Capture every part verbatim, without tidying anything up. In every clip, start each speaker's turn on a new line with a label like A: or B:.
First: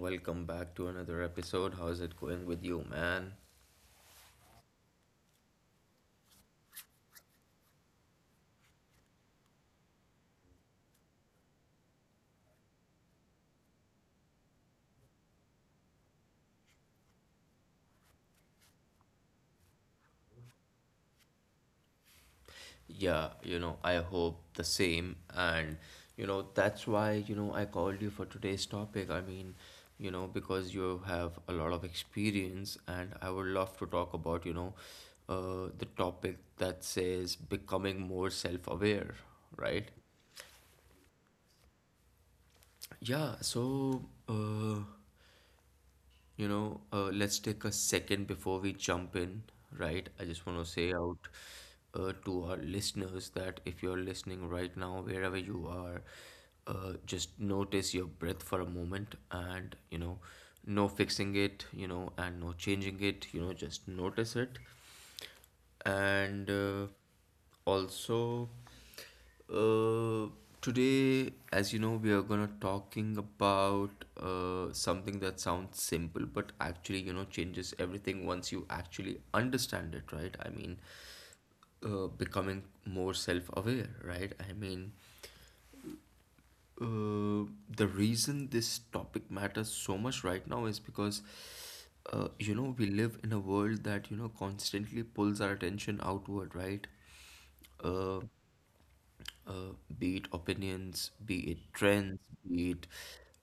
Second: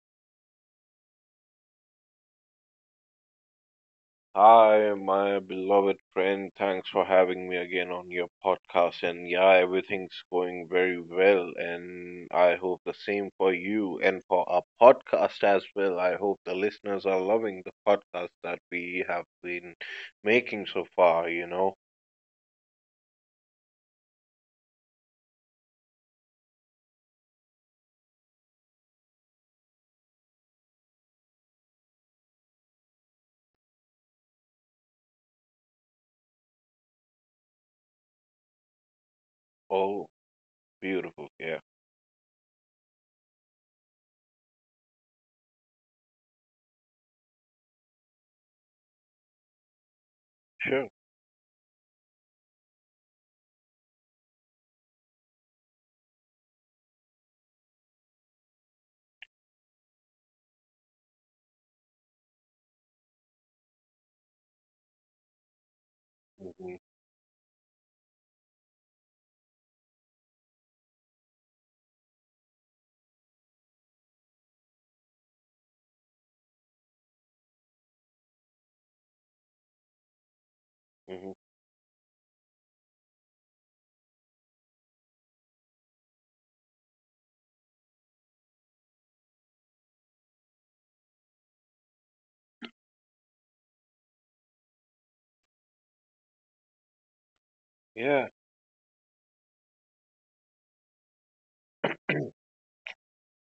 A: welcome back to another episode. How's it going with you, man?
B: Hi, my beloved friend. Thanks for having me again on your podcast. And yeah, everything's going very well. And I hope the same for you and for our podcast as well. I hope the listeners are loving the podcast that we have been making so far, you know.
A: Yeah, you know, I hope the same. And, you know, that's why, you know, I called you for today's topic. I mean, you know, because you have a lot of experience, and I would love to talk about, you know, uh, the topic that says becoming more self aware, right?
B: Oh, beautiful. Yeah,
A: Yeah, so uh, You know, uh, let's take a second before we jump in, right? I just want to
B: sure.
A: say out uh, to our listeners that if you're listening right now, wherever you are, uh, just notice your breath for a moment and, you know, no fixing it, you know, and no changing it, you know, just notice it and
B: hmm
A: uh, also uh, today, as you know, we are gonna talking about uh, something that sounds simple but actually, you know, changes everything once you actually understand it, right i mean
B: hmm
A: uh, Becoming more self-aware, right i mean uh, the reason this topic matters so much right now is because, uh, you know, we live in a world that, you know, constantly pulls our attention outward, right? uh,
B: Yeah.
A: uh, be it opinions, be it trends, be it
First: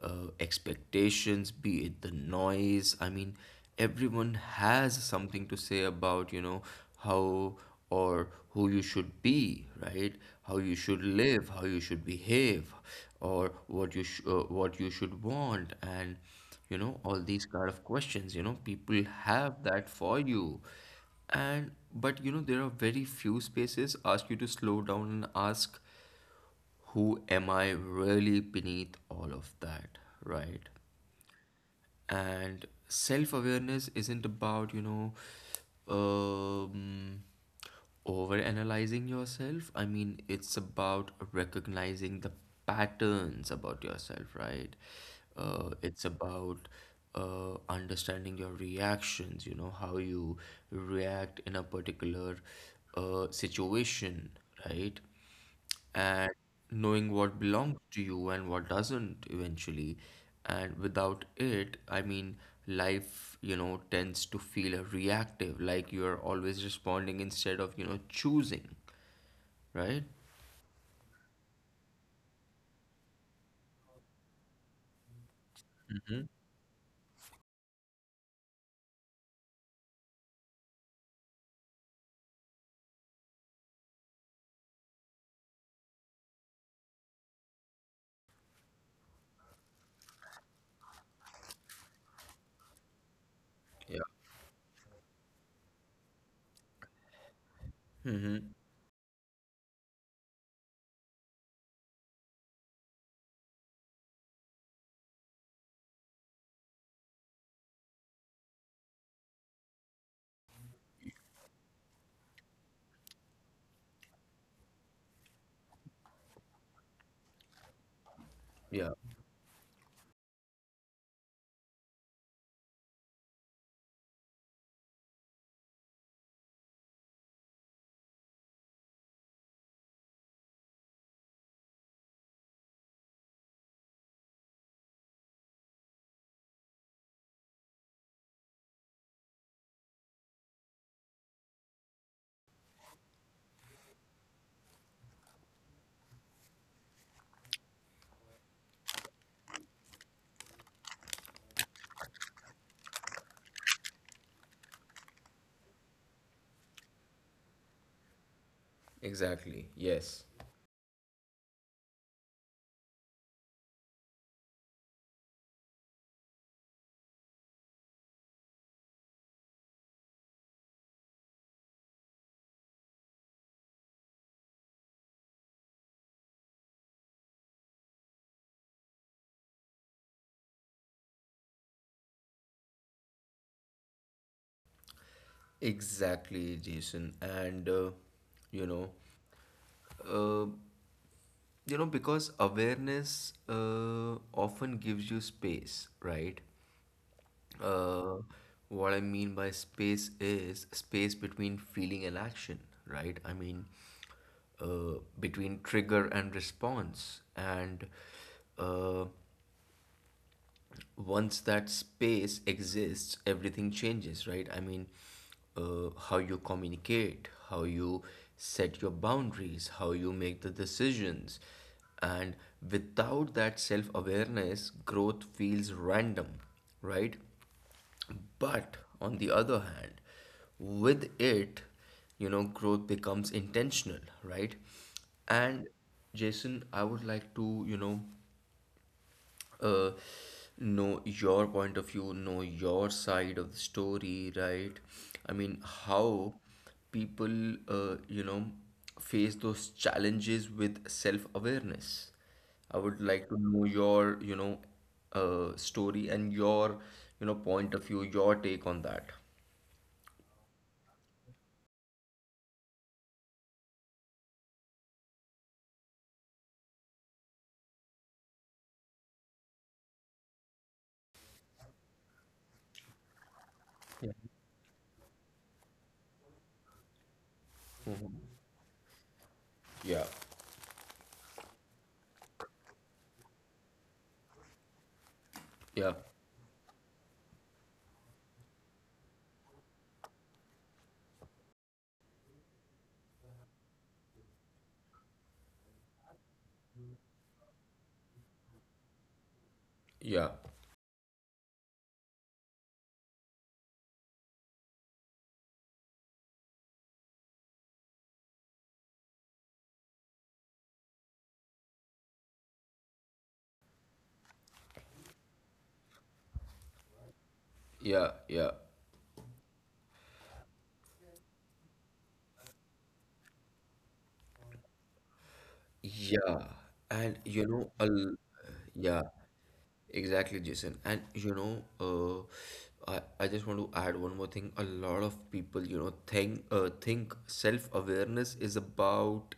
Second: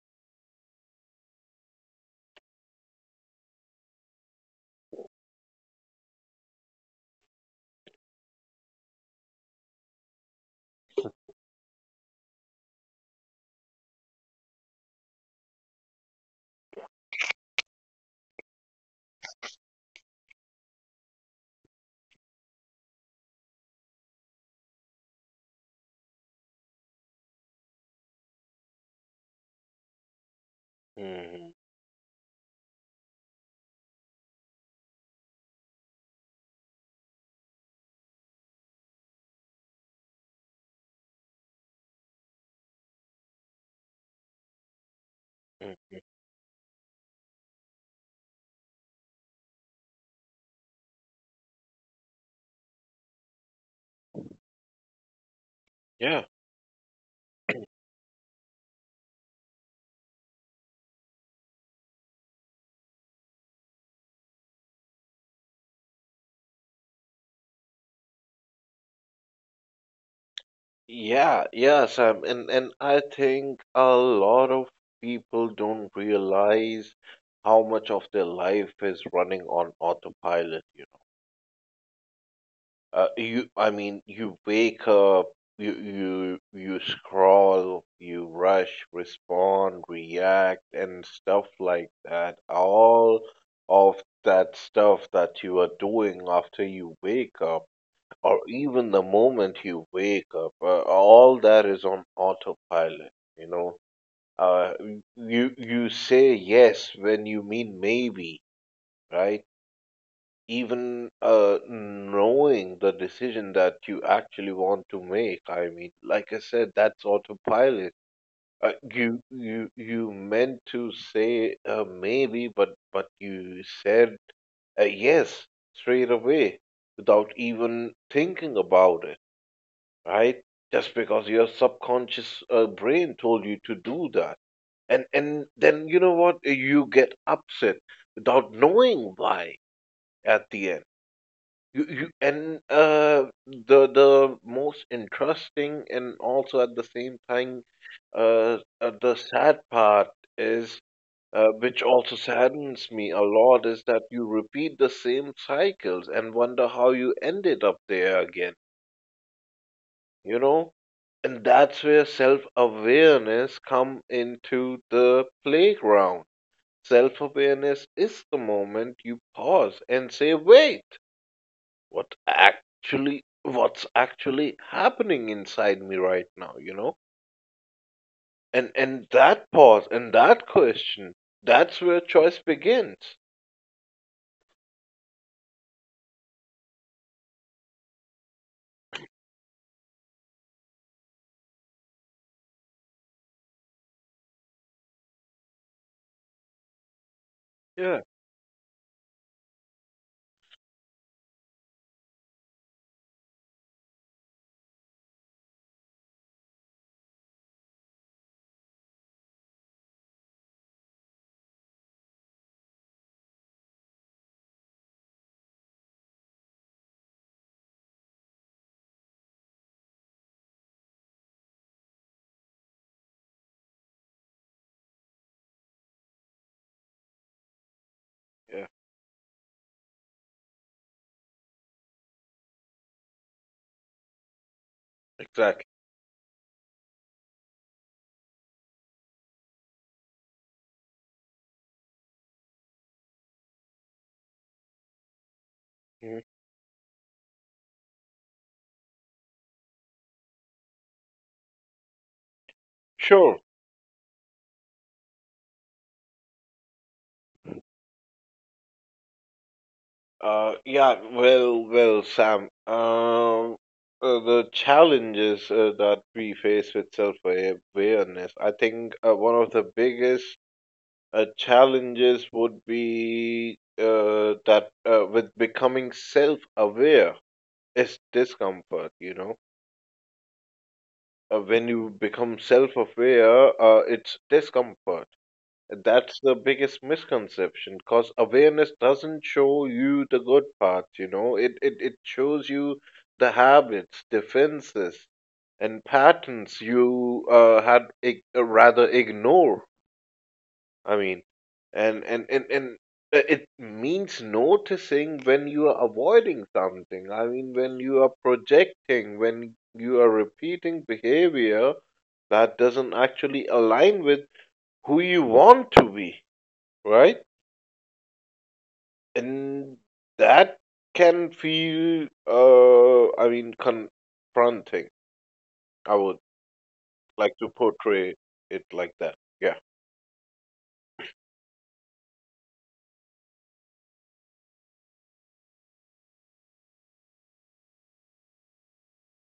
A: uh, expectations, be it the noise. I mean, everyone has something to say about, you know, how or who you should be, right? How you should live, how you should behave, or what you sh- uh, what you should want, and you know all these kind of questions. You know, people have that for you, and but you know there are very few spaces ask you to slow down and ask, who am I really beneath all of that, right?
B: hmm
A: And self awareness isn't about, you know, um, over analyzing yourself. I mean, it's about recognizing the patterns about yourself, right? Uh,
B: hmm
A: it's about uh, understanding your reactions, you know, how you react in a particular uh, situation, right?
B: Yeah.
A: And knowing what belongs to you and what doesn't eventually. And without it, I mean, life, you know, tends to feel reactive, like you're always responding instead of, you know, choosing, right?
B: Yeah, yeah, Sam. And and I think a lot of people don't
A: Mm-hmm.
B: realize how much of their life is running on autopilot, you know. Uh, you, I mean, you wake up, you you you scroll, you rush, respond, react, and stuff like that. All
A: Yeah.
B: of that stuff that you are doing after you wake up or
A: Mm-hmm.
B: even the moment you wake up, uh, all that is on autopilot. You know, uh, you you say yes when you mean maybe, right? Even uh, knowing the decision that you actually want to make. I mean, like I said, that's autopilot. Uh,
A: Yeah,
B: you you you meant to say uh, maybe, but but you said uh, yes straight away without even thinking about it, right? Just because your subconscious uh, brain told you to do that. And and then you know what? You get upset without knowing why at the end. You, you and uh, the the most interesting and also at the same time uh, uh, the sad part is uh, which also saddens me a lot is that you repeat the same cycles and wonder how you ended up there again
A: exactly. Yes.
B: you know and that's where self awareness come into the playground. Self awareness is the moment you pause and say, wait, what actually what's actually happening inside me right now you know and and that pause and that question, that's where choice begins.
A: Exactly, Jason. And uh, you know, you know, because awareness uh, often gives you space, right?
B: Yeah,
A: Uh, what I mean by space is space between feeling and action, right? I mean, uh, between trigger and response. And uh, once that space exists, everything changes, right? I mean, uh, how you communicate, how you set your boundaries, how you make the decisions. And without that self awareness, growth feels random, right?
B: yeah,
A: But on the other hand, with it, you know, growth becomes intentional, right?
B: exactly.
A: And Jason, I would like to, you know, uh, know your point of view, know your side of the story, right? I mean,
B: Mhm.
A: how people, uh, you know, face those challenges with self-awareness. I would like to
B: Sure.
A: know your, you know, uh, story and your, you know, point of view, your take on that.
B: Uh, yeah, well, well, Sam. Um, uh, the challenges uh, that we face with self-awareness, I think uh, one of the biggest uh, challenges would be uh, that, uh, with becoming self-aware, is discomfort, you know.
A: Yeah.
B: Uh, when you become self-aware, uh, it's discomfort.
A: Yeah.
B: That's the biggest misconception because awareness doesn't show you the good parts, you know. It, it it shows you the habits, defenses, and patterns you uh, had ig- uh, rather ignore.
A: Yeah.
B: I mean, and and and and uh, it means noticing when you are avoiding something. I mean, when you are projecting, when you are repeating behavior that doesn't actually align with who you want to be, right?
A: Yeah. Yeah.
B: And that can feel, uh, I mean, confronting. I would
A: Yeah. And
B: like
A: you
B: to
A: know, a
B: portray
A: l-
B: it like
A: yeah,
B: that. Yeah.
A: exactly, Jason. And you know, uh, I, I just want to add one more thing. A lot of people, you know, think uh, think self-awareness is about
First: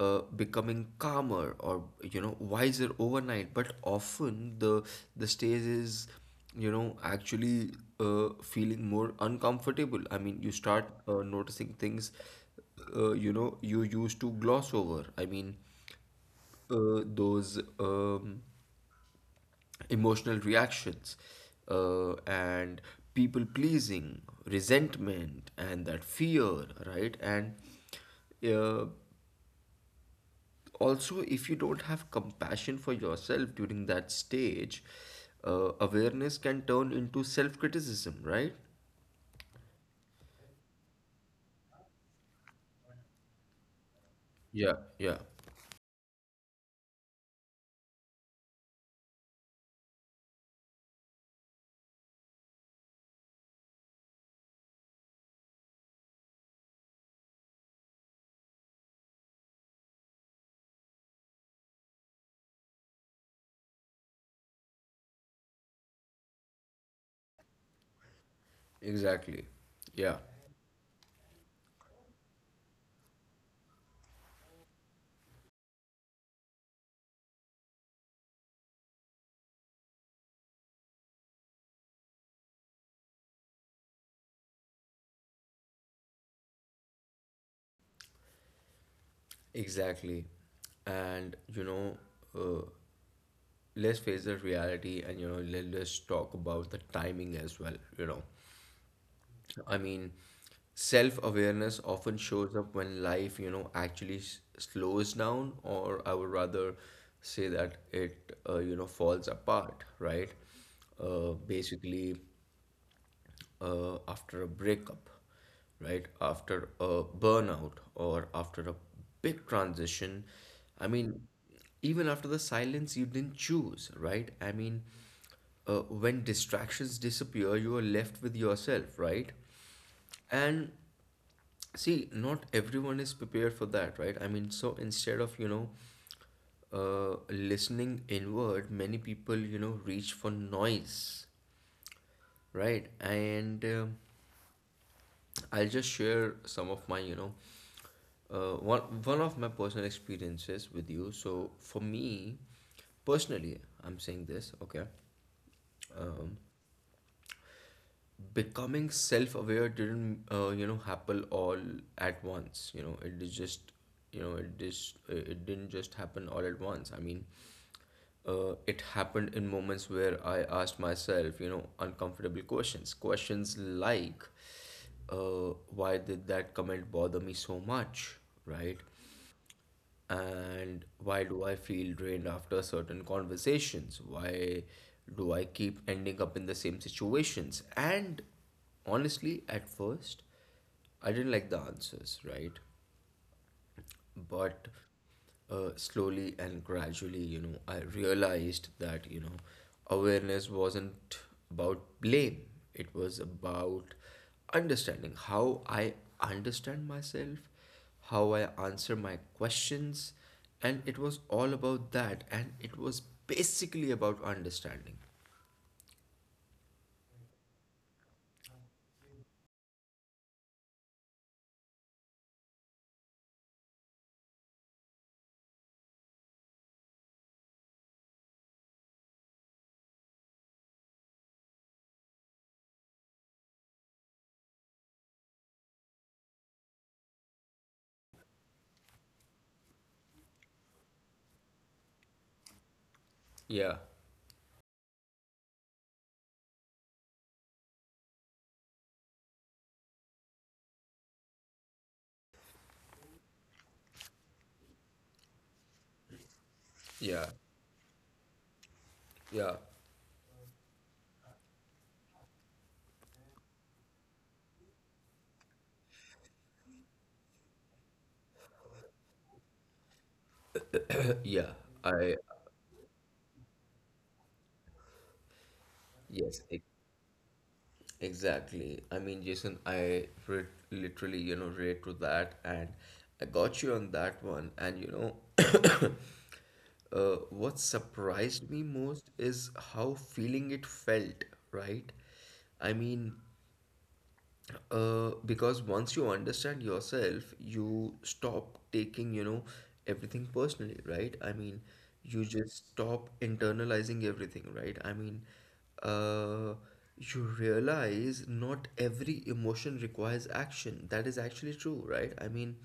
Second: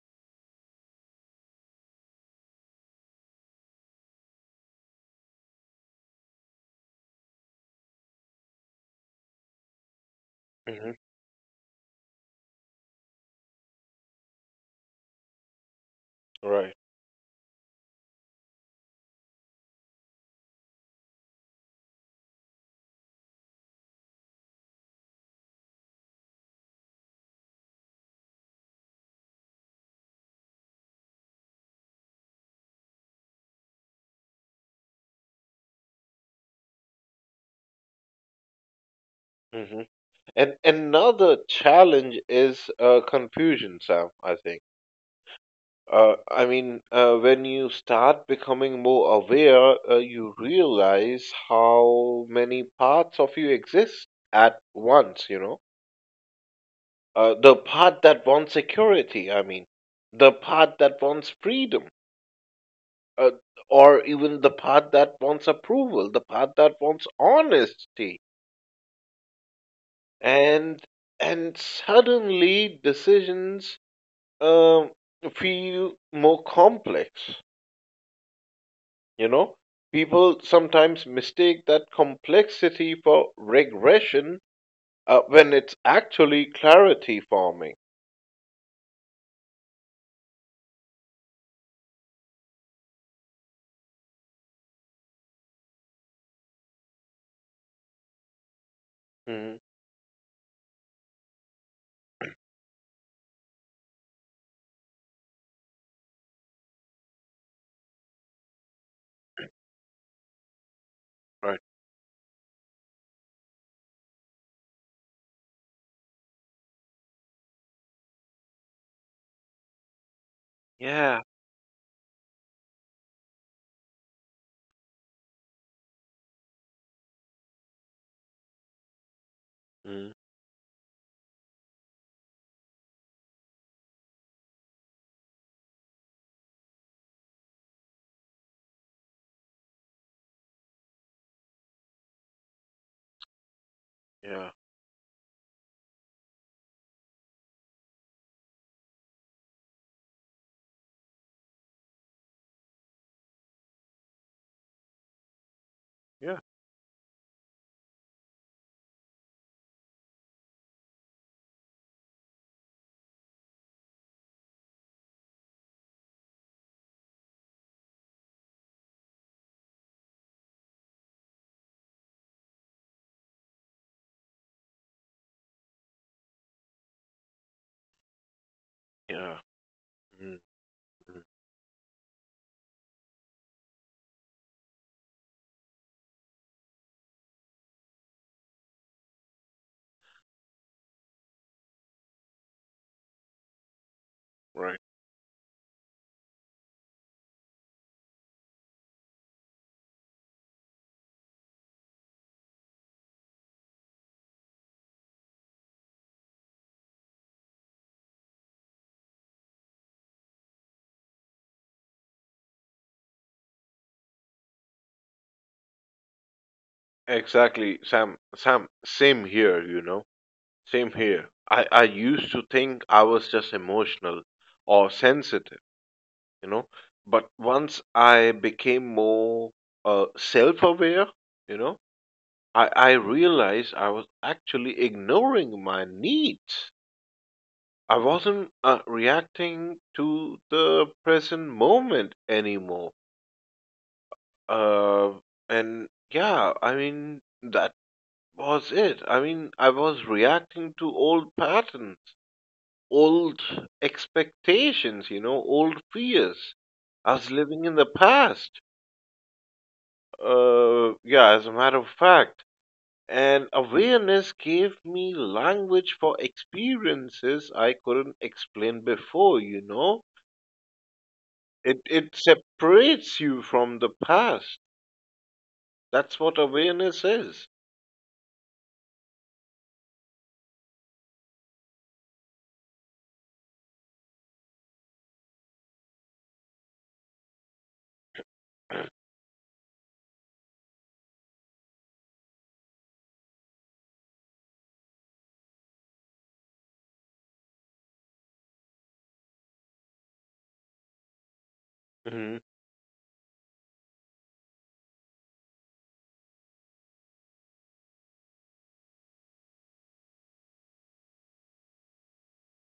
A: uh, becoming calmer or, you know, wiser overnight, but often the the stage is, you know, actually uh, feeling more uncomfortable. I mean, you start
B: hmm
A: uh, noticing things uh, you know you used to gloss over. I mean,
B: Right.
A: uh, those um, emotional reactions uh, and people pleasing, resentment, and that fear, right? And uh, Also, if you don't have compassion for yourself during that stage, uh, awareness can turn into self criticism, right?
B: hmm And another challenge is uh, confusion, Sam, I think.
A: Yeah, yeah,
B: Uh, I mean, uh, when you start becoming more aware, uh, you realize how many parts of you exist at once, you know? Uh, the part that wants security, I mean, the part that wants freedom, uh, or even the part that wants approval, the part that wants honesty,
A: exactly. Yeah,
B: and and suddenly decisions um, feel more complex. You know, people sometimes mistake that complexity for regression uh, when it's actually clarity forming.
A: exactly. And you know, uh, let's face the reality, and you know, let, let's talk about the timing as well, you know.
B: Mhm.
A: I mean, self-awareness often shows up when life, you know, actually s- slows down, or I would rather say that it, uh, you know, falls apart, right? Uh,
B: Right.
A: basically, uh, after a breakup, right, after a burnout, or after a big transition. I mean,
B: Yeah.
A: even after the silence you didn't choose, right? I mean, uh, when distractions disappear, you are left with yourself, right?
B: Mm.
A: And see, not everyone is prepared for that, right? I mean, so instead of, you know, uh, listening inward, many people, you know, reach for noise, right? And um
B: Yeah.
A: I'll just share some of my, you know, uh, one, one of my personal experiences with you. So for me, personally, I'm saying this, okay?
B: Yeah.
A: Becoming self-aware didn't uh, you know, happen all at once. You know, it is just, you know, it just, it didn't just happen all at once. I mean, uh, it happened in moments where I asked myself, you know, uncomfortable questions. Questions like, uh, why did that comment bother me so much, right?
B: Yeah.
A: And why do I feel drained after certain conversations? Why do I keep ending up in the same situations? And honestly, at first, I didn't like the answers, right? but
B: Right.
A: uh, slowly and gradually, you know, I realized that, you know, awareness wasn't about blame. It was about understanding how I understand myself, how I answer my questions. And it was all about that. And it was basically about understanding.
B: Exactly, Sam. Sam, same here, you know. Same here. I, I used to think I was just emotional or sensitive, you know. But once I became more uh, self aware, you know, I, I realized I was actually ignoring my needs. I wasn't uh, reacting to the present moment anymore.
A: Yeah,
B: Uh, and yeah, I mean, Was it? I mean, I was reacting to old patterns, old expectations, you know, old fears. I
A: yeah,
B: was living in the past.
A: yeah,
B: Uh, yeah, as a matter of fact. And awareness gave me language for experiences I couldn't explain before, you know?
A: yeah.
B: It it
A: I,
B: separates you from the past. That's what
A: yes,
B: awareness is.
A: exactly. I mean, Jason, I re literally, you know, relate to that, and I got you on that one. And you know, uh, what surprised me most is how feeling it felt, right? I mean, uh, because once you understand yourself, you stop taking, you know, everything personally, right? I mean, you
B: hmm
A: just stop internalizing everything, right? I mean, uh, you realize not every emotion requires action. That is actually true, right? I mean,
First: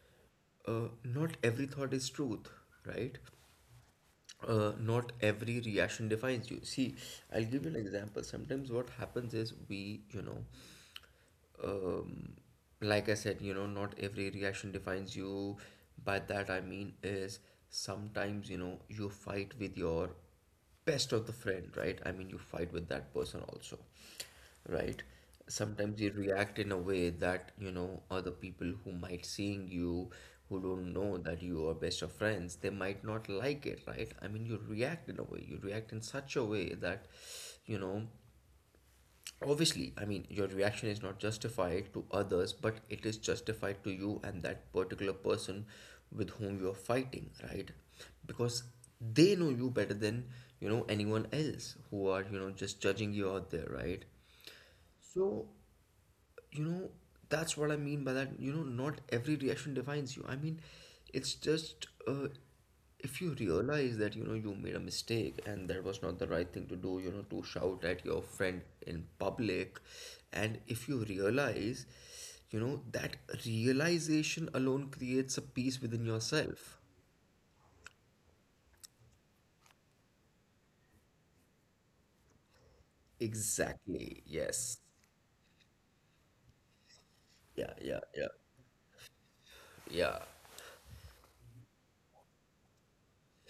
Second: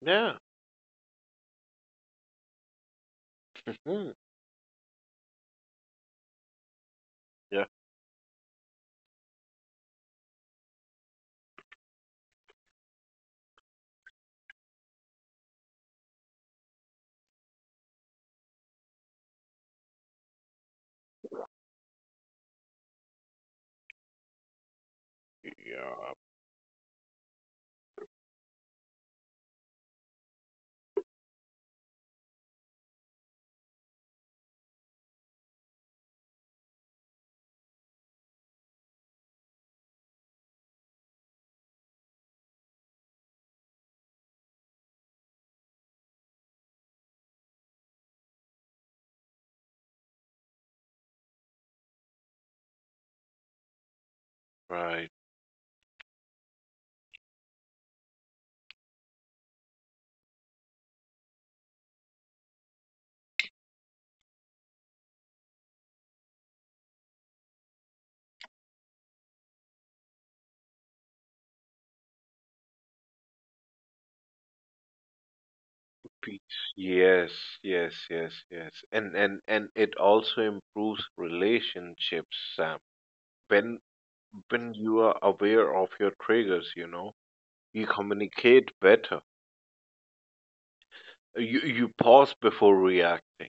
B: Yeah.
A: uh, not every thought is truth, right?
B: hmm
A: Uh, not every reaction defines you. See, I'll give
B: Yeah.
A: you an example. Sometimes what happens is we, you know, um, like I said, you know, not every reaction defines you. By that I mean is sometimes, you know, you fight with your best of the friend, right? I mean, you fight with that person also, right? Sometimes you
B: Yeah.
A: react in a way that, you know, other people who might seeing you, who don't know that you are best of friends, they might not like it, right? I mean, you react in a way, you react in such a way that, you know, obviously, I mean, your reaction is not justified to others, but it is justified to you and that particular person with whom you are fighting, right? Because they know you better than, you know, anyone else who are, you know, just judging you out there, right?
B: Right.
A: So, So, you know, that's what I mean by that. You know, not every reaction defines you. I mean, it's just, uh, if you realize that, you know, you made a mistake and that was not the right thing to do, you know, to shout at your friend in public, and if you realize, you know, that realization alone creates a peace within
B: Peace.
A: yourself.
B: Yes, yes, yes, yes. And and and it also improves relationships, Sam. When
A: Exactly,
B: when
A: yes.
B: you are aware of your triggers, you know,
A: Yeah,
B: you
A: yeah, yeah,
B: communicate better.
A: yeah,
B: You you pause before reacting.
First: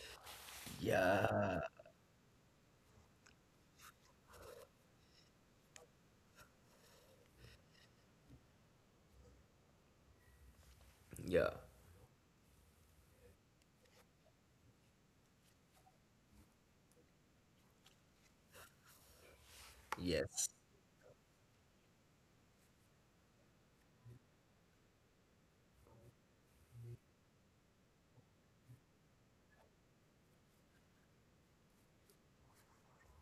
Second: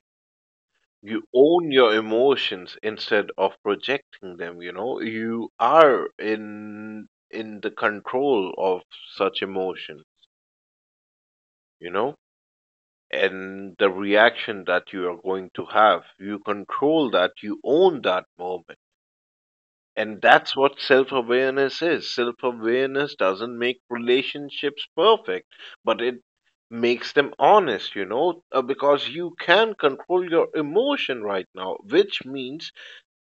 B: You
A: yeah,
B: own your emotions instead of projecting them, you know. You are in in the control of such emotion,
A: yeah,
B: you know, and the reaction that you are going to have. You control that, you own that moment. And
A: yes.
B: that's what self awareness is. Self awareness doesn't make relationships perfect, but it makes them honest, you know, uh, because you can control your emotion right now, which means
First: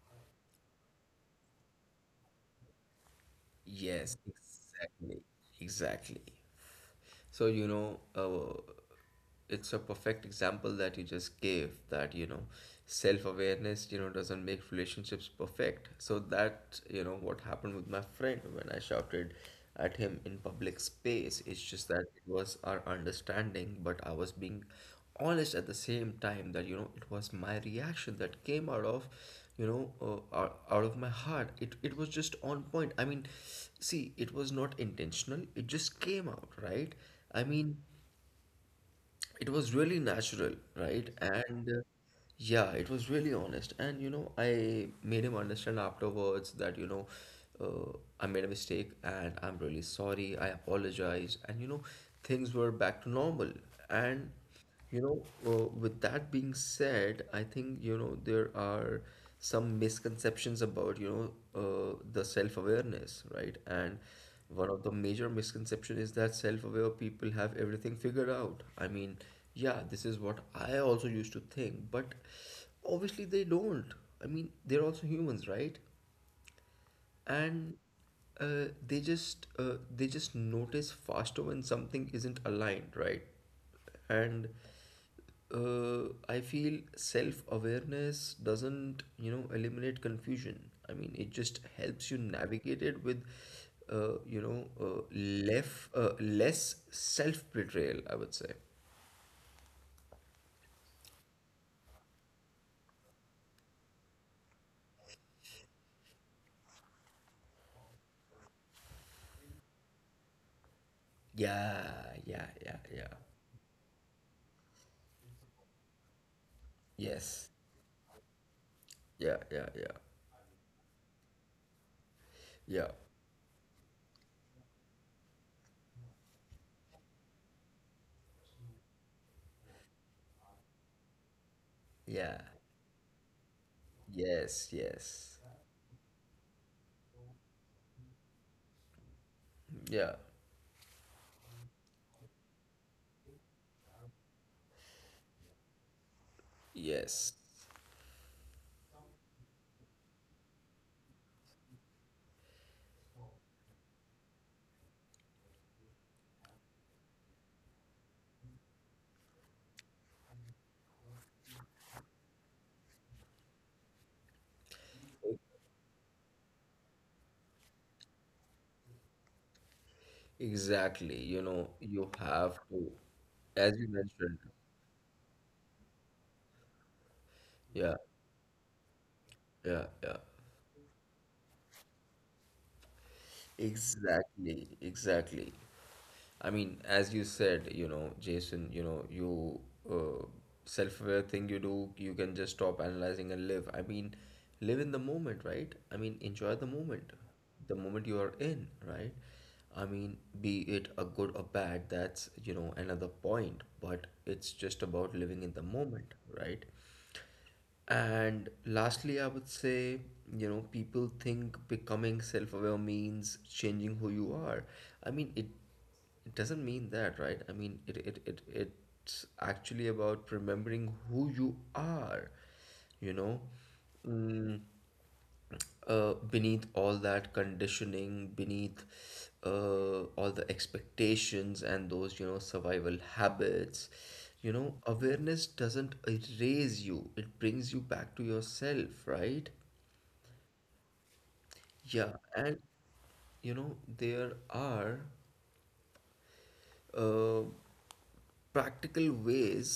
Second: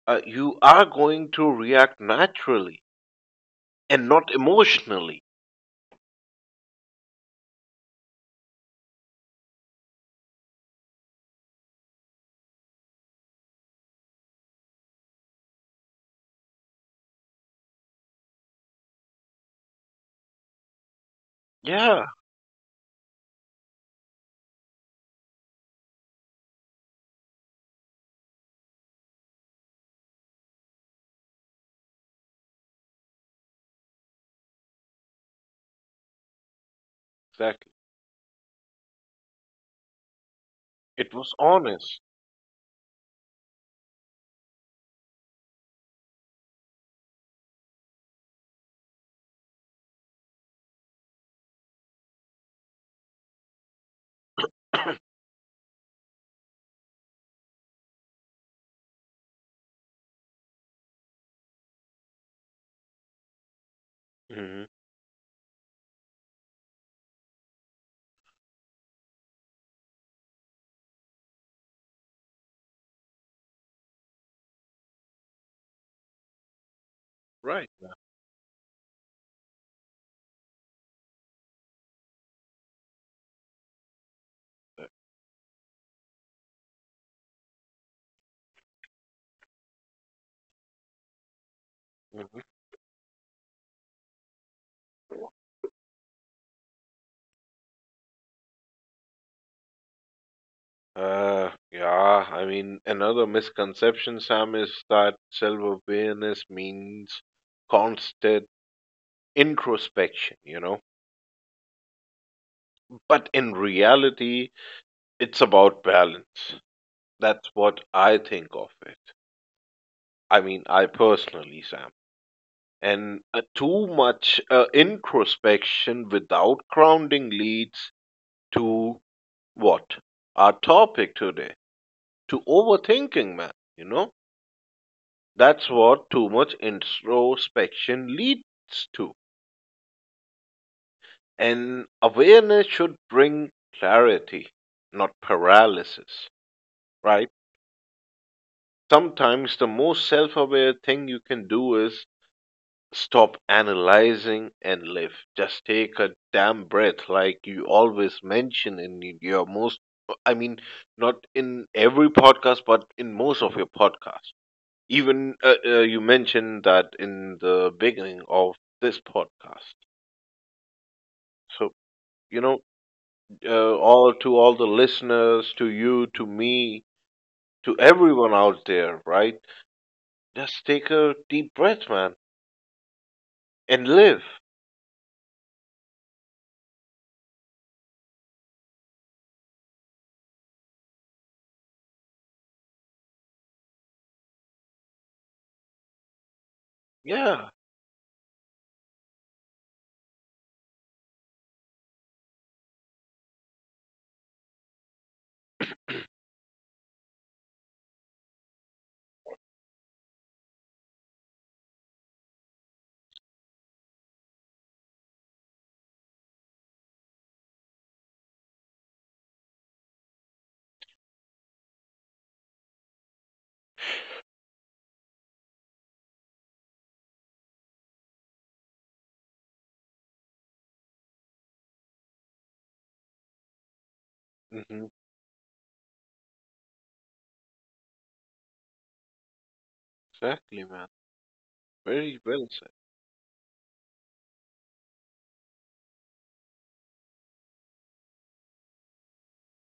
B: uh, you are going to react naturally and
A: Yes,
B: not emotionally.
A: exactly. Exactly. So, you know, uh, it's a perfect example that you just gave, that you know self-awareness, you know, doesn't make relationships perfect. So that, you know, what happened with my friend when I shouted at him in public space, it's just
B: Yeah,
A: that it was our understanding, but I was being honest at the same time, that you know it was my reaction that came out of, you know, uh, out out of my heart. it it was just on point. I mean, see, it was not intentional, it just came out, right? I
B: exactly.
A: mean, it was really natural, right?
B: It was
A: And uh,
B: honest.
A: yeah, it was really honest. And you know, I made him understand afterwards that, you know, uh, I made a mistake and I'm really sorry. I apologize. And you know, things were back to normal. And you know, uh, with that being said, I think, you know, there are some misconceptions about, you know, uh, the self-awareness, right? And
B: hmm
A: one of the major misconception is that self-aware people have everything figured out. I mean, yeah, this is what I also used to think, but obviously they don't. I mean, they're also humans, right?
B: Right.
A: and uh, they just uh, they just notice faster when something isn't aligned, right? And uh, I feel self-awareness doesn't, you know, eliminate confusion. I mean, it just helps you navigate it with, uh, you know, uh, less uh, less self-betrayal, I would say.
B: Uh, yeah, I mean, another misconception, Sam, is that self-awareness means constant introspection, you know?
A: Yeah, yeah, yeah, yeah.
B: But in reality, it's about balance. That's
A: Yes.
B: what I think of it.
A: Yeah, yeah, yeah.
B: I mean, I personally, Sam.
A: Yeah.
B: And uh, too much uh, introspection without grounding leads to what? Our topic today, to
A: Yeah.
B: overthinking, man, you know?
A: Yes, yes.
B: That's what too much introspection leads to.
A: Yeah.
B: And awareness should bring clarity, not paralysis, right?
A: Yes,
B: Sometimes the most self aware thing you can do is stop analyzing and live. Just take a damn breath, like you always mention in your most, I mean, not in every podcast, but in most of your podcasts. Even
A: e-
B: uh, uh, you mentioned that in the beginning of this podcast.
A: exactly. You know,
B: So,
A: you
B: you
A: have
B: know,
A: to,
B: uh,
A: as you
B: all to
A: mentioned,
B: all the listeners, to you, to me, to
A: yeah,
B: everyone out there, right?
A: yeah, yeah.
B: Just take a deep breath, man, and live.
A: Exactly, exactly. I mean, as you said, you know, Jason, you know, you uh, self-aware thing you do, you can just stop analyzing and live. I mean, live in the moment, right? I mean, enjoy the moment,
B: Yeah.
A: the moment you are in, right? I mean, be it a good or bad, that's, you know, another point, but it's just about living in the moment, right? And lastly, I would say, you know, people think becoming self-aware means changing who you are. I mean, it it doesn't mean that, right? I mean, it it it it's actually about remembering who you are, you know. Mm, uh, Beneath all that conditioning, beneath uh, all the expectations and those, you know, survival habits, you know,
B: hmm
A: awareness doesn't erase you, it brings you back to yourself, right?
B: Exactly, man.
A: Yeah,
B: Very well
A: and
B: said.
A: you know, there are uh, practical ways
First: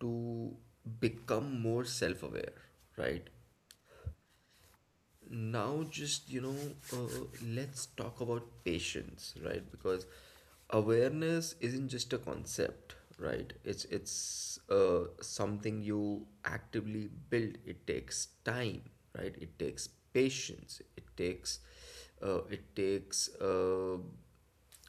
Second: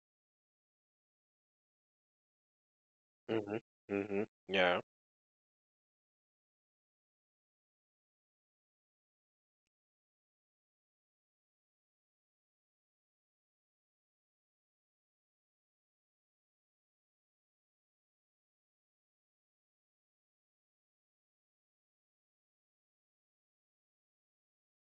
A: to become more self aware, right?
B: hmm hmm Yeah.
A: now just you know uh, let's talk about patience, right? Because awareness isn't just a concept, right? It's it's uh, something you actively build. It takes time, right? It takes patience, it takes uh, it takes uh,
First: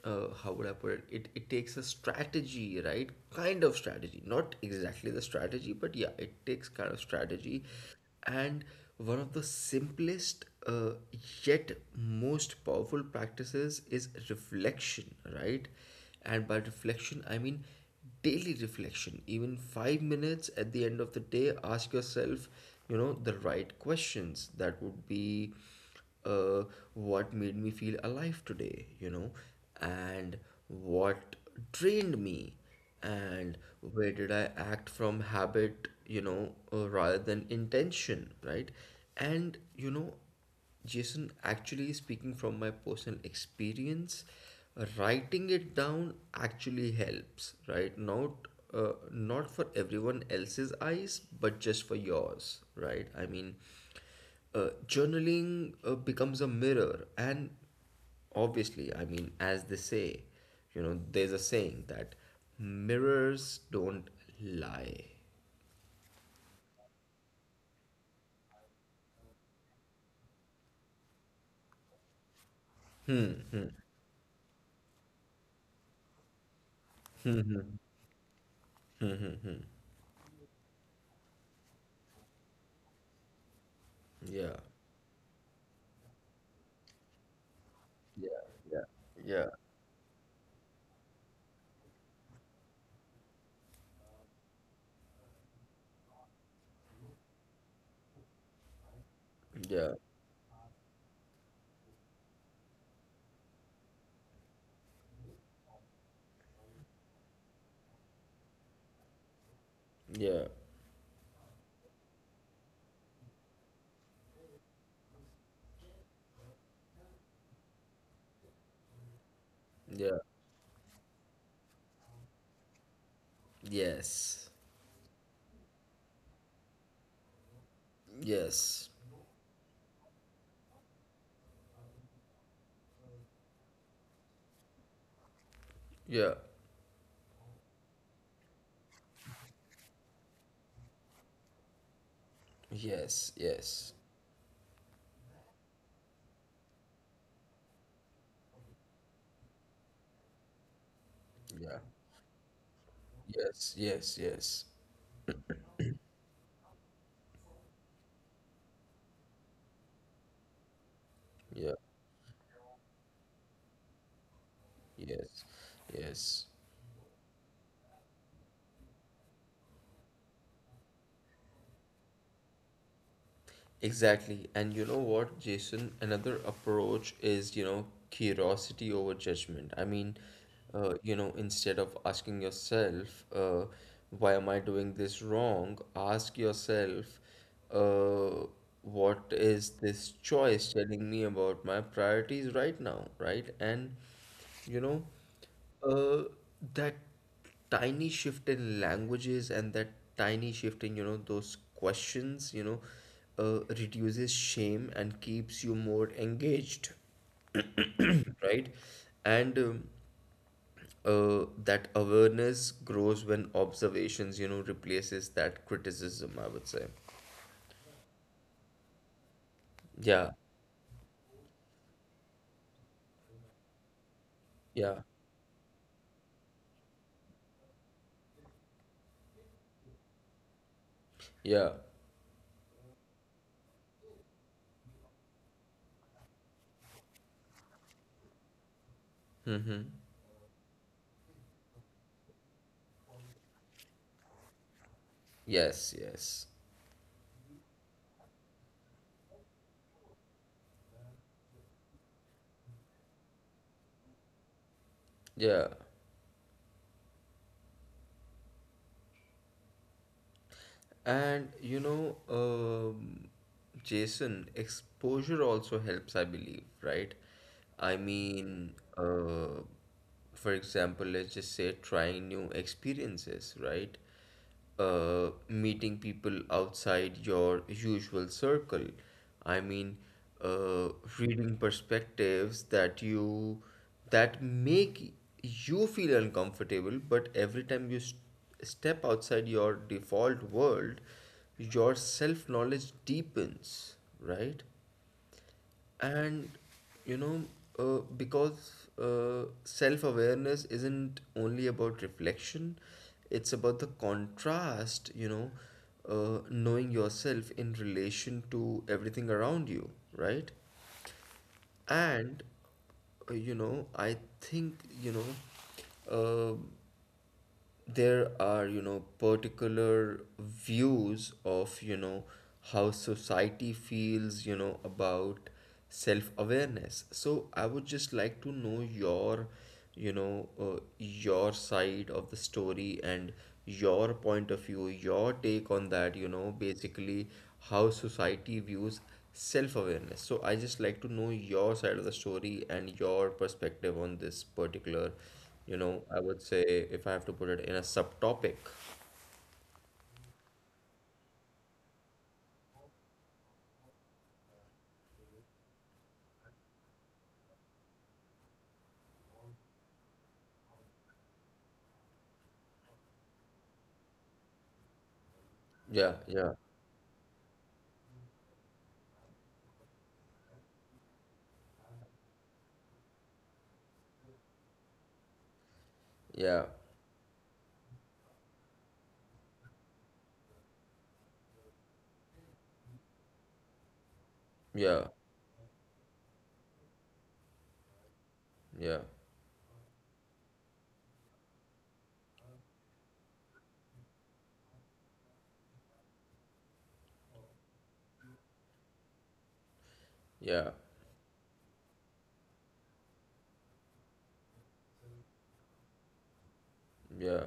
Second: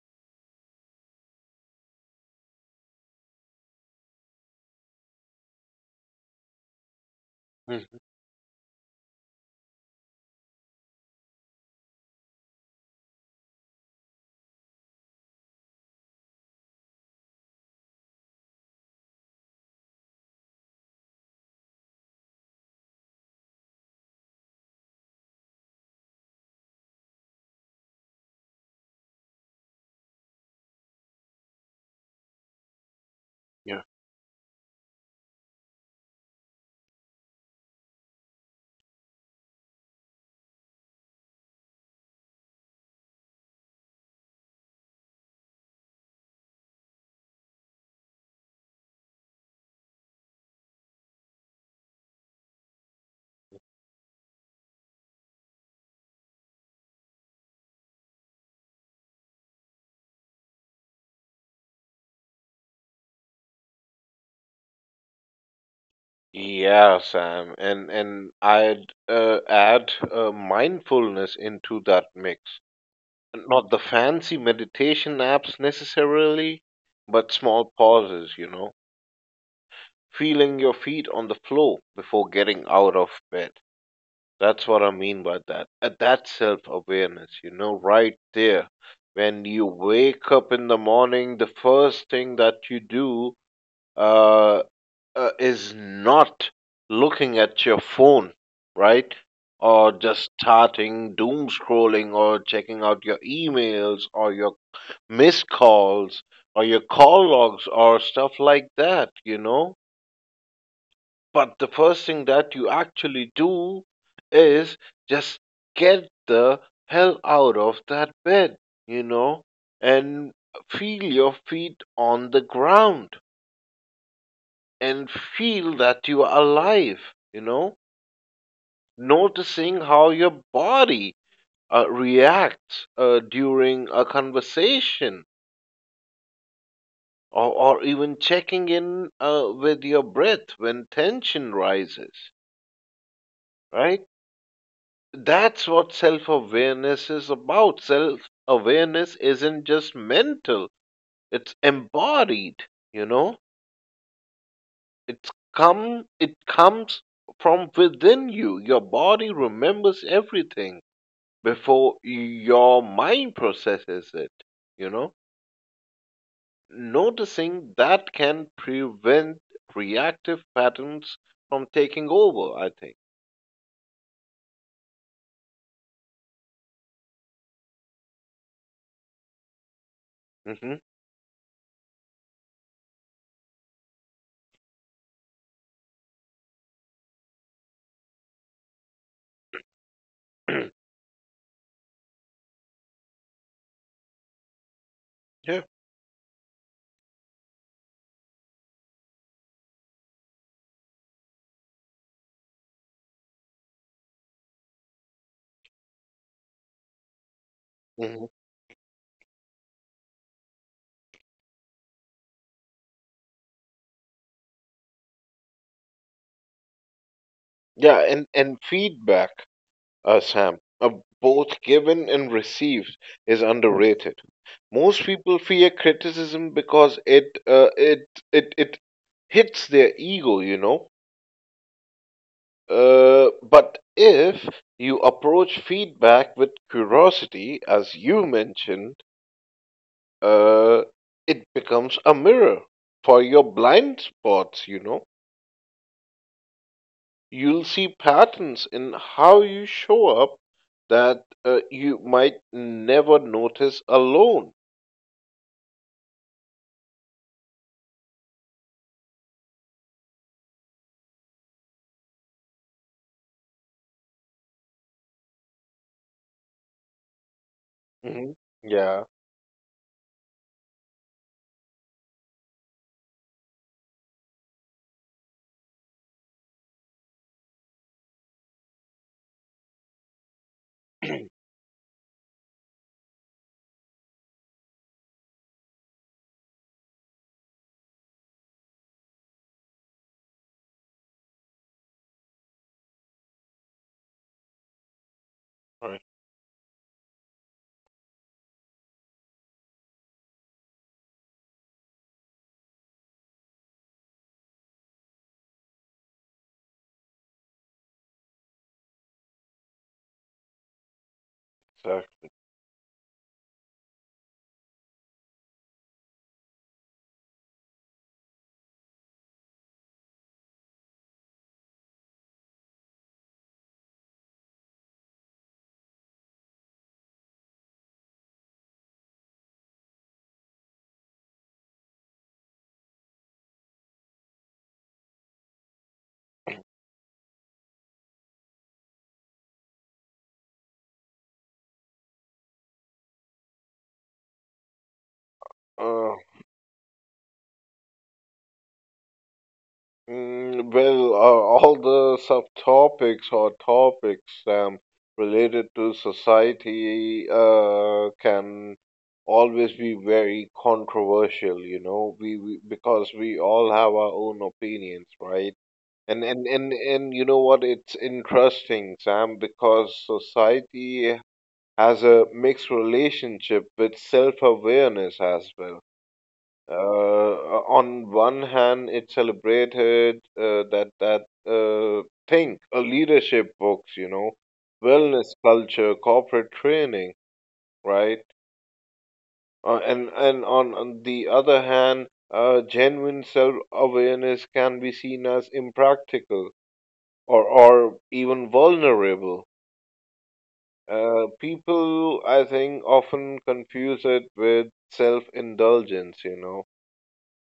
A: uh, how would I put it? It it takes a strategy, right? Kind of strategy, not exactly the strategy, but yeah, it takes kind of strategy.
B: hmm
A: And one of the simplest uh, yet most powerful practices is reflection, right? And by reflection, I mean daily reflection. Even five minutes at the end of the day, ask yourself, you know, the right questions. That would be, uh, what made me feel alive today, you know, and what drained me, and
B: Yeah.
A: where did I act from habit, you know, uh, rather than intention, right? And, you know, Jason, actually speaking from my personal experience, writing it down actually helps, right? Not uh, not for everyone else's eyes, but just for yours, right? I mean, uh, journaling uh, becomes a mirror, and obviously, I mean, as they say, you know, there's a saying that mirrors don't lie.
B: Yeah, Sam. And and I'd uh, add uh, mindfulness into that mix. Not the fancy meditation apps necessarily, but small pauses, you know. Feeling your feet on the floor before getting out of bed.
A: Yeah,
B: That's what I mean by that. Uh, That's self awareness, you know, right
A: yeah,
B: there.
A: yeah,
B: When
A: yeah,
B: you wake up in the morning, the first thing that you do uh, uh, is not looking at your phone, right?
A: yeah,
B: Or just starting doom scrolling or checking out your emails or your missed calls or your call logs or stuff like that, you know?
A: yeah,
B: But the first thing that you actually do is just get the hell out of that bed, you know,
A: yeah,
B: and feel your feet on the ground
A: yes,
B: and feel that you are alive, you know,
A: yes,
B: noticing how your body uh, reacts uh, during a conversation
A: yeah,
B: or, or even checking in uh, with your breath when tension rises,
A: yes, yes,
B: right? That's what self awareness is about. Self awareness isn't just mental, it's
A: yeah,
B: embodied, you know?
A: yes, yes, yes,
B: It's come it comes from within you. Your body remembers everything
A: yeah,
B: before your mind processes it, you know?
A: yes, yes.
B: Noticing that can prevent reactive patterns from taking over, I
A: Exactly. And you know what, Jason? Another approach is, you know, curiosity over judgment. I mean,
B: think. hmm
A: uh, you know, instead of asking yourself, uh, why am I doing this wrong? Ask yourself, uh, what is this choice telling me about my priorities right now, right? And, you know,
B: yeah.
A: uh, that tiny shift in languages and that tiny shift in, you know, those questions, you know, uh, reduces shame and keeps you more engaged,
B: hmm
A: right? And um, uh, that awareness grows when observations, you know, replaces that criticism, I would say.
B: Yeah, and, and feedback. uh,
A: Yeah,
B: Sam. Uh, both given and received, is underrated. Most
A: yeah,
B: people fear criticism because it uh, it it it hits their ego, you know.
A: yeah.
B: Uh, but if you approach feedback with curiosity, as you mentioned,
A: Mm-hmm.
B: uh, it becomes a mirror for your blind spots, you know.
A: Yes, yes.
B: You'll see patterns in how you show up that uh, you might never notice alone.
A: Yeah. And you know, um, Jason, exposure also helps, I believe, right? I
B: hmm
A: mean,
B: Yeah,
A: uh, for example, let's just say trying new experiences, right? Uh, meeting people outside your usual circle. I mean, uh, reading perspectives that you that make you feel uncomfortable, but every time you step outside your default world, your self knowledge deepens, right?
B: right.
A: And you know, uh, because uh, self awareness isn't only about reflection, it's about the contrast, you know, uh, knowing yourself in relation to everything around you, right?
B: Exactly.
A: And uh, you know, I think, you know, uh, there are, you know, particular views of, you know, how society feels, you know, about self awareness, so I would just like to know your, you know uh, your side of the story and your point of view, your take on that, you know, basically how society views self awareness, so I just like to know your side of the story and your perspective on this particular, you know,
B: Uh,
A: I would say if I have to put it in a subtopic.
B: mm, well, uh, all the subtopics or topics um, related to society uh, can always be very controversial, you know, we, we because we all have our own opinions, right?
A: Yeah,
B: And and
A: yeah,
B: and and you know what? It's interesting, Sam, because society has a mixed relationship with self-awareness as well.
A: yeah,
B: Uh, on one hand, it celebrated uh, that that uh, thing, uh, leadership books, you know,
A: yeah,
B: wellness culture, corporate training, right?
A: yeah,
B: Uh, and and on, on the other hand, uh, genuine self-awareness can be seen as impractical or or even vulnerable.
A: yeah,
B: Uh, people, I think, often confuse it with self-indulgence. You know,
A: yeah,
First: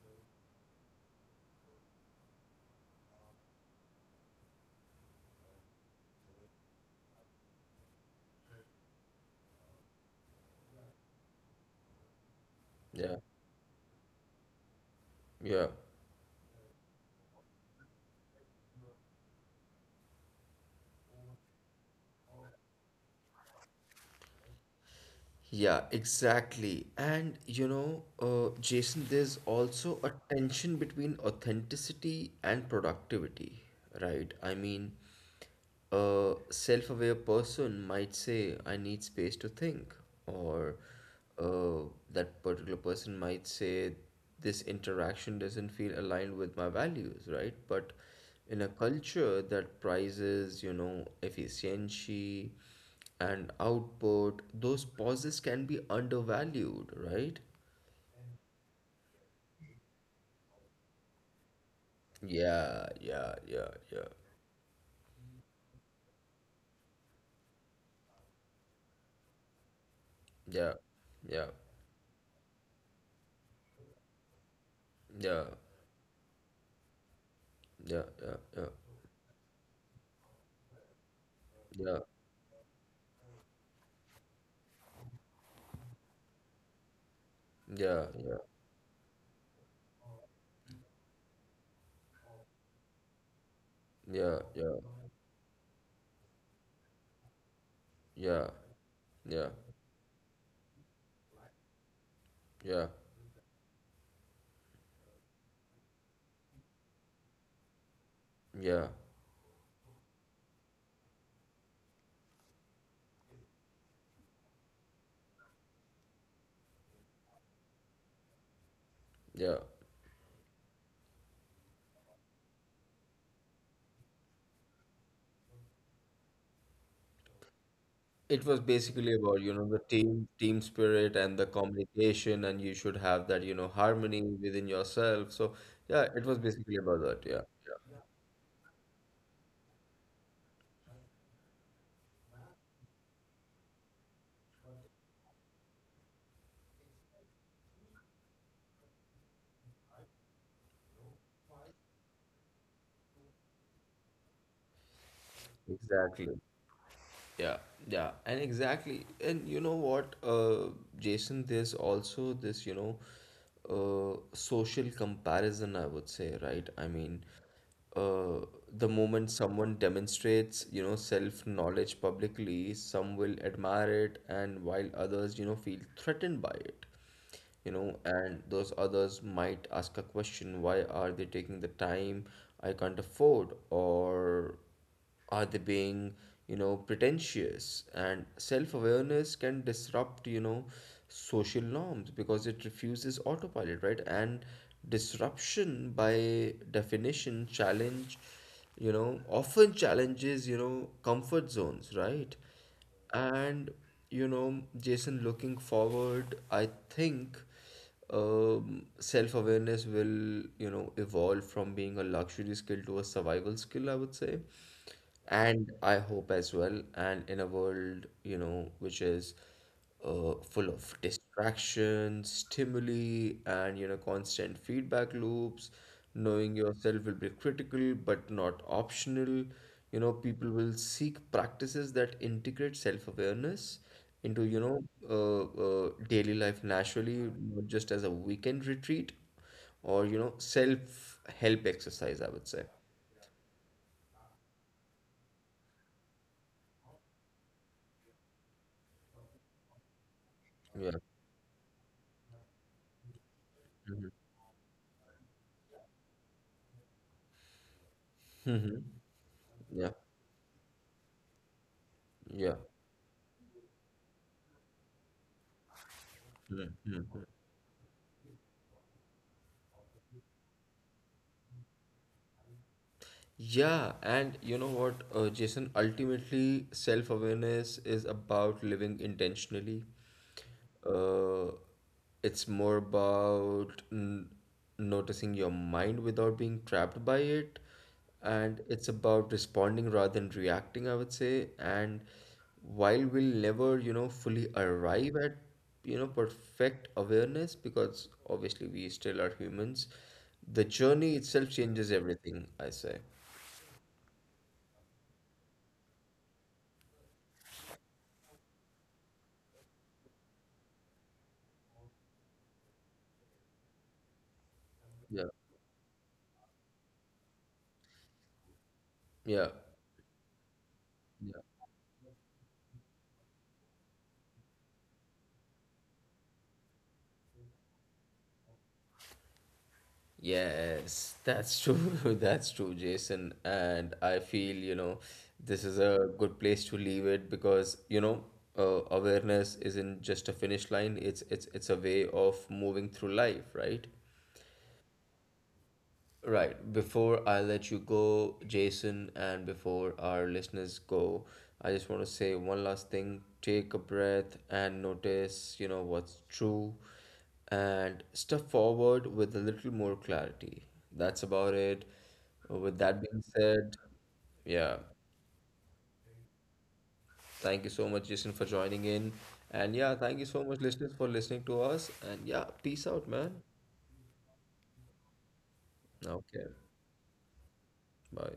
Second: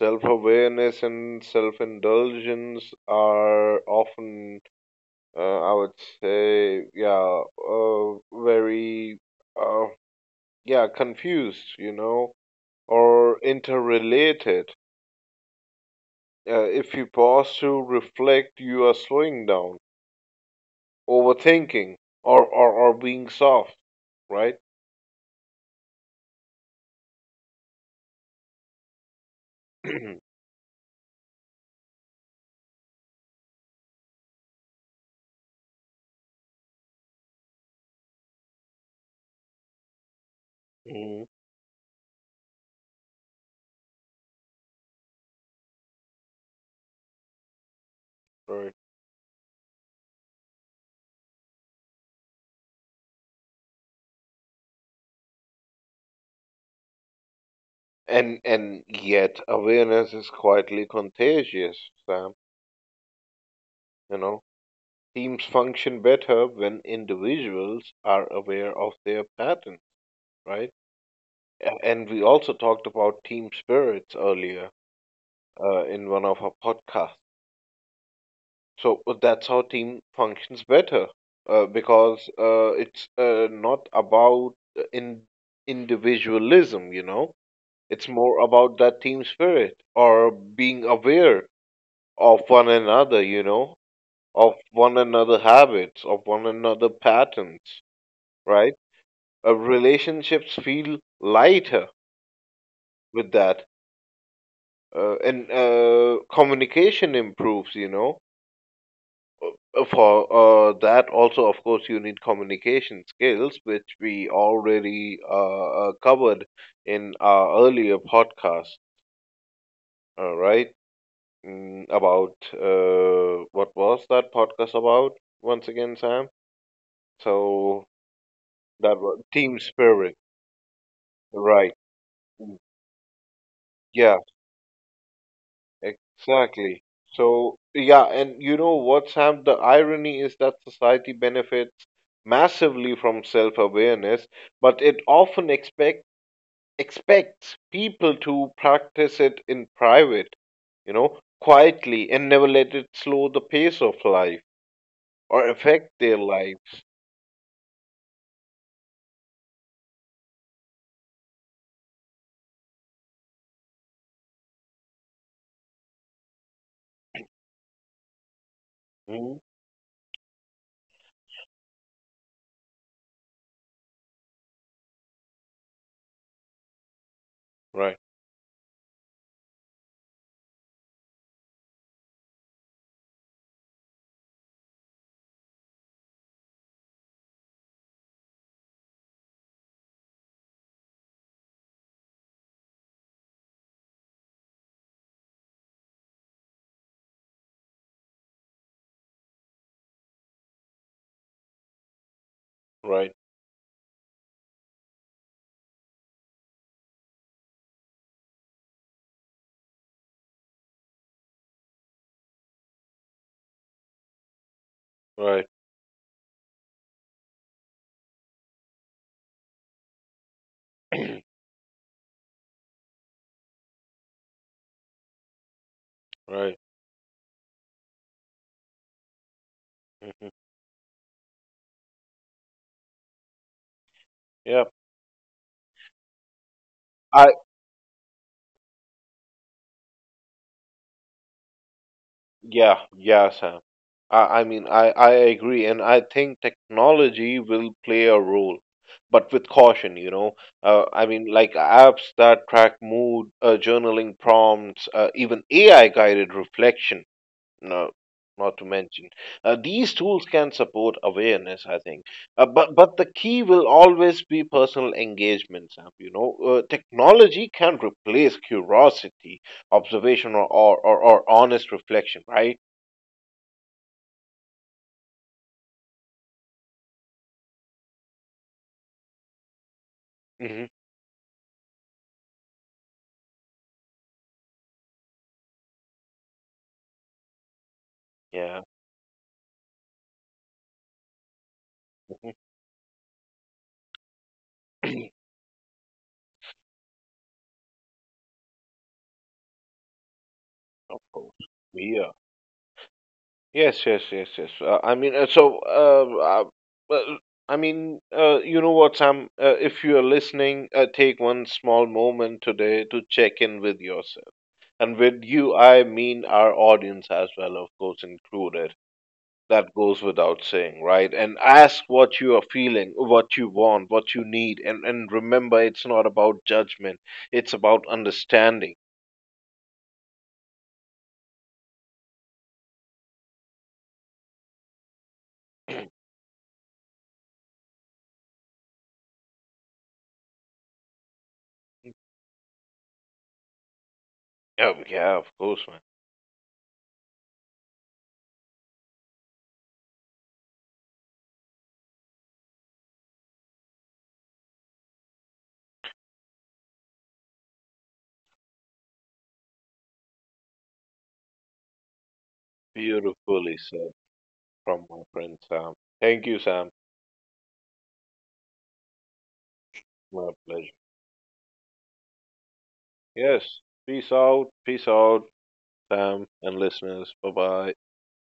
B: self-awareness and self-indulgence are often, uh, I would say, yeah, uh, very, uh, yeah, confused. You know,
A: yeah,
B: or interrelated.
A: yeah.
B: Uh, if you pause to reflect, you are slowing down, overthinking, or or, or being soft, right?
A: Yeah, exactly. And you know, uh, Jason, there's also a tension between authenticity and productivity, right? I mean, a self-aware person might say, I need space to think, or
B: Mhm.
A: uh, that particular person might say, this interaction doesn't feel aligned with my values, right? But in a
B: Right.
A: culture that prizes, you know, efficiency, and output, those pauses can be undervalued, right?
B: And and yet awareness is quietly contagious, Sam.
A: Yeah, yeah, yeah, yeah,
B: You know, teams function better when individuals are aware of their patterns, right?
A: yeah, yeah,
B: A- And we also talked about team spirits earlier uh, in one of our podcasts.
A: yeah, yeah,
B: So uh, that's how team functions better uh,
A: yeah,
B: because uh, it's uh, not about uh, in individualism, you know.
A: yeah, yeah, yeah,
B: It's
A: yeah, yeah,
B: more about that team spirit or being aware of one another, you know,
A: yeah,
B: of
A: yeah,
B: one another habits, of one another patterns,
A: yeah,
B: right?
A: yeah,
B: Uh, relationships feel lighter with that, uh, and uh, communication improves, you know.
A: yeah.
B: Uh, For uh, that, also, of course, you need communication skills, which we already uh, uh, covered in our earlier podcast,
A: Yeah.
B: uh, right? Mm, about uh, what was that podcast about once again, Sam? So
A: It was
B: that
A: basically
B: was
A: about, you
B: team
A: know, the
B: spirit,
A: team team spirit and the
B: right?
A: communication, and you should have that, you know,
B: Yeah,
A: harmony within yourself. So yeah, it was basically
B: exactly.
A: about that. Yeah,
B: So, yeah, and you know what, Sam? The irony is that society benefits massively from self-awareness, but it often expect expects people to practice it in private, you know, quietly, and never let it slow the pace of life or
A: yeah,
B: affect their
A: exactly.
B: life.
A: Yeah, yeah, and exactly. And you know what, uh, Jason, there's also this, you know, uh, social comparison, I would say, right? I mean, uh, the moment
B: Mhm.
A: someone demonstrates, you know, self-knowledge publicly, some will admire it, and while others, you know, feel threatened by it. You know,
B: Right,
A: and those others might ask a question, why are they taking the time I can't afford? Or are they being, you know, pretentious? And self-awareness can disrupt, you know, social norms because it refuses autopilot, right? And disruption by definition challenge you know, often challenges, you know, comfort zones, right?
B: right,
A: And you know, Jason, looking forward, I think, um, self-awareness will, you know, evolve from being a luxury skill to a survival skill, I would say.
B: right,
A: And I hope as well. And in a world, you know, which is uh, full of distractions, stimuli, and you know constant feedback loops. Knowing
B: right.
A: yourself will be critical but not optional. You know,
B: Mhm.
A: people will seek practices that integrate self-awareness into, you
B: Yeah,
A: know uh, uh, daily life naturally,
B: I
A: not just as a weekend retreat or, you know, self-help exercise. I would say,
B: Yeah, yeah, Sam. I, I mean, I, I agree, and I think technology will play a role, but with caution, you know. Uh,
A: yeah.
B: I mean, like apps that track mood, uh, journaling prompts, uh, even A I guided reflection. No, not to
A: Hmm.
B: mention, uh,
A: Yeah,
B: these tools can support awareness. I think, uh,
A: yeah.
B: but but the key will always be personal engagement, Sam. You know, uh,
A: Mm-hmm.
B: technology can replace curiosity, observation, or, or, or, or honest reflection, right?
A: Yeah, and you know what, uh, Jason, ultimately, self-awareness is about living intentionally.
B: Mhm.
A: Uh, it's more about n noticing your mind without being trapped by it. And
B: Yeah.
A: it's about responding rather than reacting, I would say. And
B: Mhm.
A: while we'll never, you know, fully arrive at, you know, perfect awareness, because obviously we still are humans, the
B: Of
A: journey
B: course.
A: itself changes
B: Yeah.
A: everything, I say.
B: Yes, yes, yes, yes. Uh, I mean, uh, so, uh, uh, well, I mean, uh, You know what, Sam? Uh, if you are listening, uh, take one small moment today to check in with yourself. And with
A: Yeah.
B: you, I mean our audience as well, of course, included.
A: Yeah.
B: That goes without saying, right? And
A: Yeah.
B: ask what you are feeling, what you want, what you need. And, and remember, it's not about judgment, it's about understanding.
A: Yes, that's true. That's true, Jason. And I feel, you know, this is a good place to leave it because, you know, uh, awareness isn't just a finish line, it's it's it's a way of moving through life, right?
B: Oh, yeah, of course.
A: Right. Before I let you go, Jason, and before our listeners go, I just want to say one last thing. Take a breath and notice, you know, what's true and step forward with a little more clarity. That's about it. With that being
B: Beautifully
A: said,
B: said
A: yeah.
B: from my friend Sam. Thank you, Sam.
A: Thank you so much, Jason, for joining in. And yeah, thank you
B: My
A: so much,
B: pleasure.
A: listeners, for listening to us. And yeah, peace out, man.
B: Yes. Peace out. Peace out, Sam
A: Okay.
B: and listeners. Bye bye.
A: Bye.